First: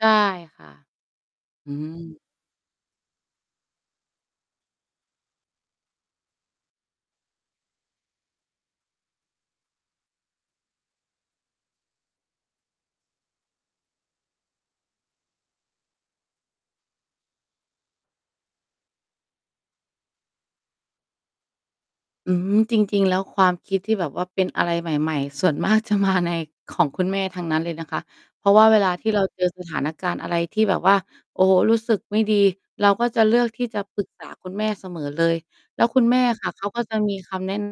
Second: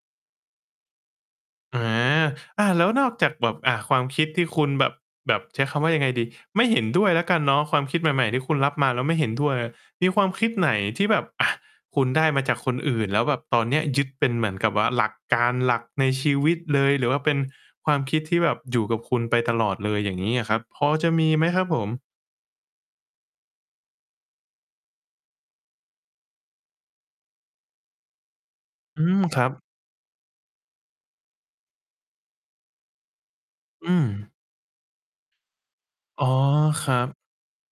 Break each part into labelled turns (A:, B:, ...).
A: ได้ ค่ะ อื
B: อา
A: ม
B: อา แล้วนอกจากแบบ อ่า ความคิดที่คุณแบบ แบบ ใช้คำว่ายังไงดี ไม่เห็นด้วยแล้วกันเนาะ ความคิดใหม่ ๆ ที่คุณรับมาแล้วไม่เห็น ด้วยอะ มีความคิดไหนที่แบบ อ่า คุณได้มาจากคนอื่น แล้วแบบตอนเนี้ยยึดเป็นเหมือนกับว่า หลักการ หลักในชีวิตเลย หรือว่าเป็นความคิดที่แบบอยู่กับคุณไปตลอดเลย อย่างงี้อะครับ พอจะมีมั้ยครับผม?
A: อืม จริง ๆ แล้วความคิดที่แบบว่าเป็นอะไรใหม่ ๆ ส่วนมาก จะมา ใน ของคุณแม่ทั้งนั้นเลยนะคะ เพราะว่าเวลา
B: อื
A: ที่
B: ม
A: เรา
B: ค
A: เจ
B: รั
A: อ
B: บ
A: สถานการณ์อะไรที่แบบว่า โอ้โฮ รู้สึกไม่ดี เราก็จะเลือกที่จะ
B: อื
A: ปรึก ษ
B: ม
A: า คุณแม่เสมอเลย แล้วคุณแม
B: อ
A: ่
B: ๋อ
A: ค่ะ เขาก็
B: คร
A: จ
B: ั
A: ะม
B: บ
A: ีคำ แน้น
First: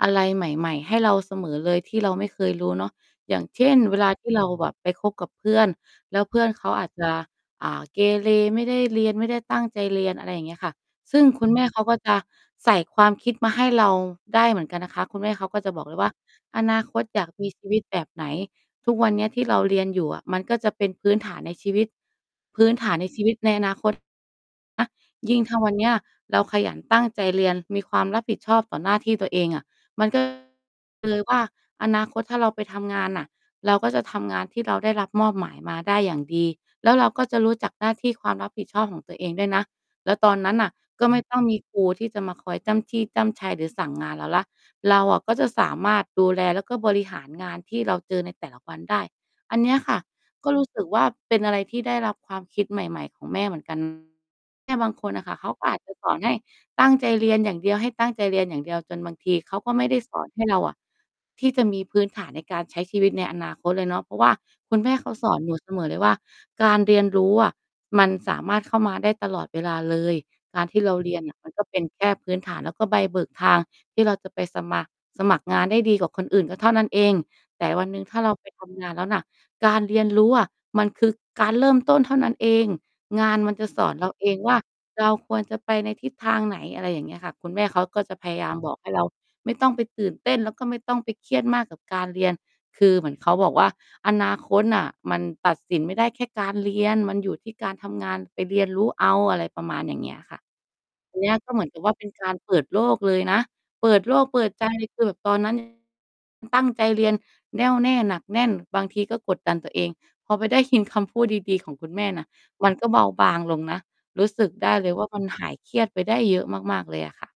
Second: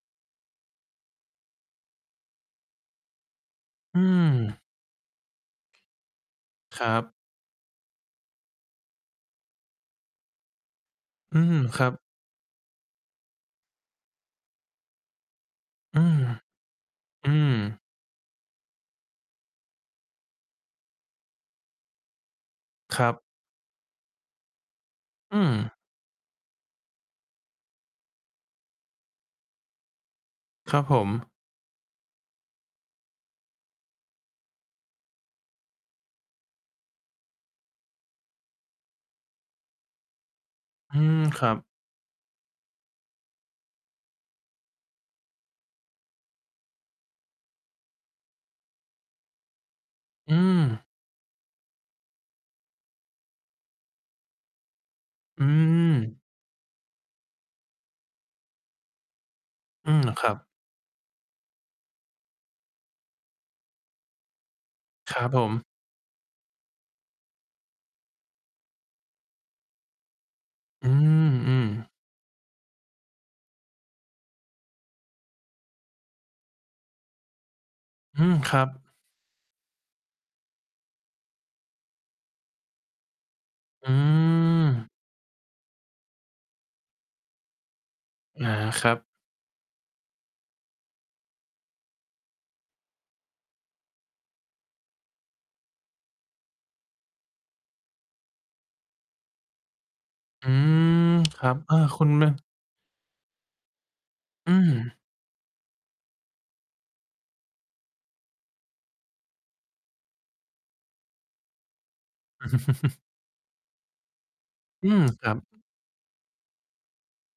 A: อะไรใหม่ ๆ ให้เราเสมอเลย ที่เราไม่เคยรู้เนาะ อย่างเช่น เว
B: อื
A: ลาที่เรา
B: ม
A: แบบไปคบกับเพื่อน แล้วเพื่อนเขา
B: ค
A: อ
B: ร
A: า
B: ั
A: จจ
B: บ
A: ะ อ่า เกเร ไม่ได้เรียน ไม่ได้ตั้งใจเรียน อะไรอย่างเงี้ยค่ะ ซึ่ง
B: อื
A: คุณ
B: ม
A: แม่เข
B: ค
A: า
B: รั
A: ก
B: บ
A: ็จะใส่ความคิดมาให้เราได้เหมือนกันนะคะ คุณแม่เขาก็จะบอกเล
B: อื
A: ยว่า
B: ม
A: "อนาคตอย
B: อ
A: า
B: ื
A: กมี
B: ม
A: ชีวิต แบบไหน? ทุกวันเนี้ยที่เราเรียนอยู่อะ มันก็จะเป็นพื้นฐานในชีวิต พื้นฐา
B: ค
A: นใ
B: ร
A: น
B: ับ
A: ชีวิตในอนา คต อะ ย
B: อ
A: ิ่ง
B: ื
A: ถ้าวัน
B: ม
A: เนี้ยเราขยันตั้งใจเรียน มีความรับผิดชอบต่อหน้าที่ตัวเองอะ มัน ก็
B: ครับผม
A: เลยว่า อนาคต ถ้าเราไปทำงานน่ะ เราก็จะทำงานที่เราได้รับมอบหมายมาได้อย่างดี แล้วเราก็จะรู้จักหน้าที่ความรับผิดชอบของตัวเองด้วยนะ แล้วตอนนั้นน่ะ
B: อื
A: ก็ไม
B: ม
A: ่ ต้อ
B: ค
A: ง
B: รั
A: มี
B: บ
A: ครูที่จะมาคอยจ้ำจี้จ้ำไช หรือสั่งงานเราแล้ว เราอะก็จะสามารถดูแลแล้วก็บริหารงานที่เราเจอในแต่ละวันได้" อันเนี้ยค่ะ
B: อื
A: ก็รู้ สึ
B: ม
A: กว่า เป็นอะไรที่ได้รับความคิดใหม่ ๆ ของแม่เหมือน กัน แม่บางคนน่ะค่ะ
B: อ
A: เ
B: ื
A: ขาก็อาจ จะ สอ
B: ม
A: นให้ตั้งใจเรียนอย่างเดียว ให้ตั้งใจเรียนอย่างเดียว จนบางทีเขาก็ไม่
B: อื
A: ได้
B: ม
A: สอ
B: ค
A: น
B: รั
A: ให้
B: บ
A: เราอะ ที่จะมีพื้นฐานในการใช้ชีวิตในอนาคตเลยเนาะ เพราะว่าคุณแม่เขา
B: ครั
A: ส
B: บ
A: อ
B: ผ
A: นหนู
B: ม
A: เสมอเลยว่า "การเรียนรู้อะ มันสามารถเข้ามาได้ตลอดเวลาเลย การที่
B: อื
A: เรา เรียน
B: ม
A: น่ะ มั
B: อ
A: น
B: ื
A: ก็
B: ม
A: เป็นแค่พื้นฐาน แล้วก็ใบเบิกทางที่เราจะไปสมัคร สมัครงานได้ดีกว่าคนอื่นก็เท่านั้นเอง แต่วันหนึ่งถ้า
B: อื
A: เรา
B: ม
A: ไป
B: ครั
A: ท
B: บ
A: ำงาน แล้วน่ะ การเรียนรู้อะมันคือการเริ่มต้นเท่านั้นเอง งานมันจะส
B: อื
A: อน เราเองว่า
B: ม
A: เราควรจะไปในทิศทางไหน" อะไรอย่างเงี้ยค่ะ คุณแม่เขาก็จะพยา
B: อ
A: ย
B: า
A: ามบอก
B: ค
A: ให
B: ร
A: ้
B: ั
A: เรา
B: บ
A: ไม่ต้องไปตื่นเต้น แล้วก็ไม่ต้องไปเครียดมากกับการเรียน คือเหมือนเขาบอกว่า "อนาคตน่ะมันตัดสินไม่ได้แค่การเรียน มันอยู่ที่การทำงาน ไปเรียนรู้เอา" อะไรประมาณอย่างเงี้ยค่ะ
B: อืม
A: อันเนี้ย
B: คร
A: ก
B: ั
A: ็
B: บ
A: เหมือน
B: อ่
A: ก
B: า
A: ับว่า
B: ค
A: เ
B: ุ
A: ป็
B: ณ
A: น
B: แ
A: ก
B: บ
A: า
B: บ
A: ร เปิดโลกเลยนะ เปิดโลก เปิ
B: อื
A: ด ใจ
B: ม
A: เกิดตอน นั้น อ ตั้งใจเรียนแน่วแน่ หนักแน่น บางทีก็กดดัน ตัวเอง พอไปได้ยินคำพูดดี ๆ ของคุณแม่น่ะ มันก็เบาบางลงนะ รู้สึกได้
B: อ
A: เ
B: ื
A: ลย
B: ม
A: ว่า มั
B: ค
A: น
B: รั
A: ห
B: บ
A: ายเครียดไปได้เยอะมาก ๆ เลยอะ ค่ะ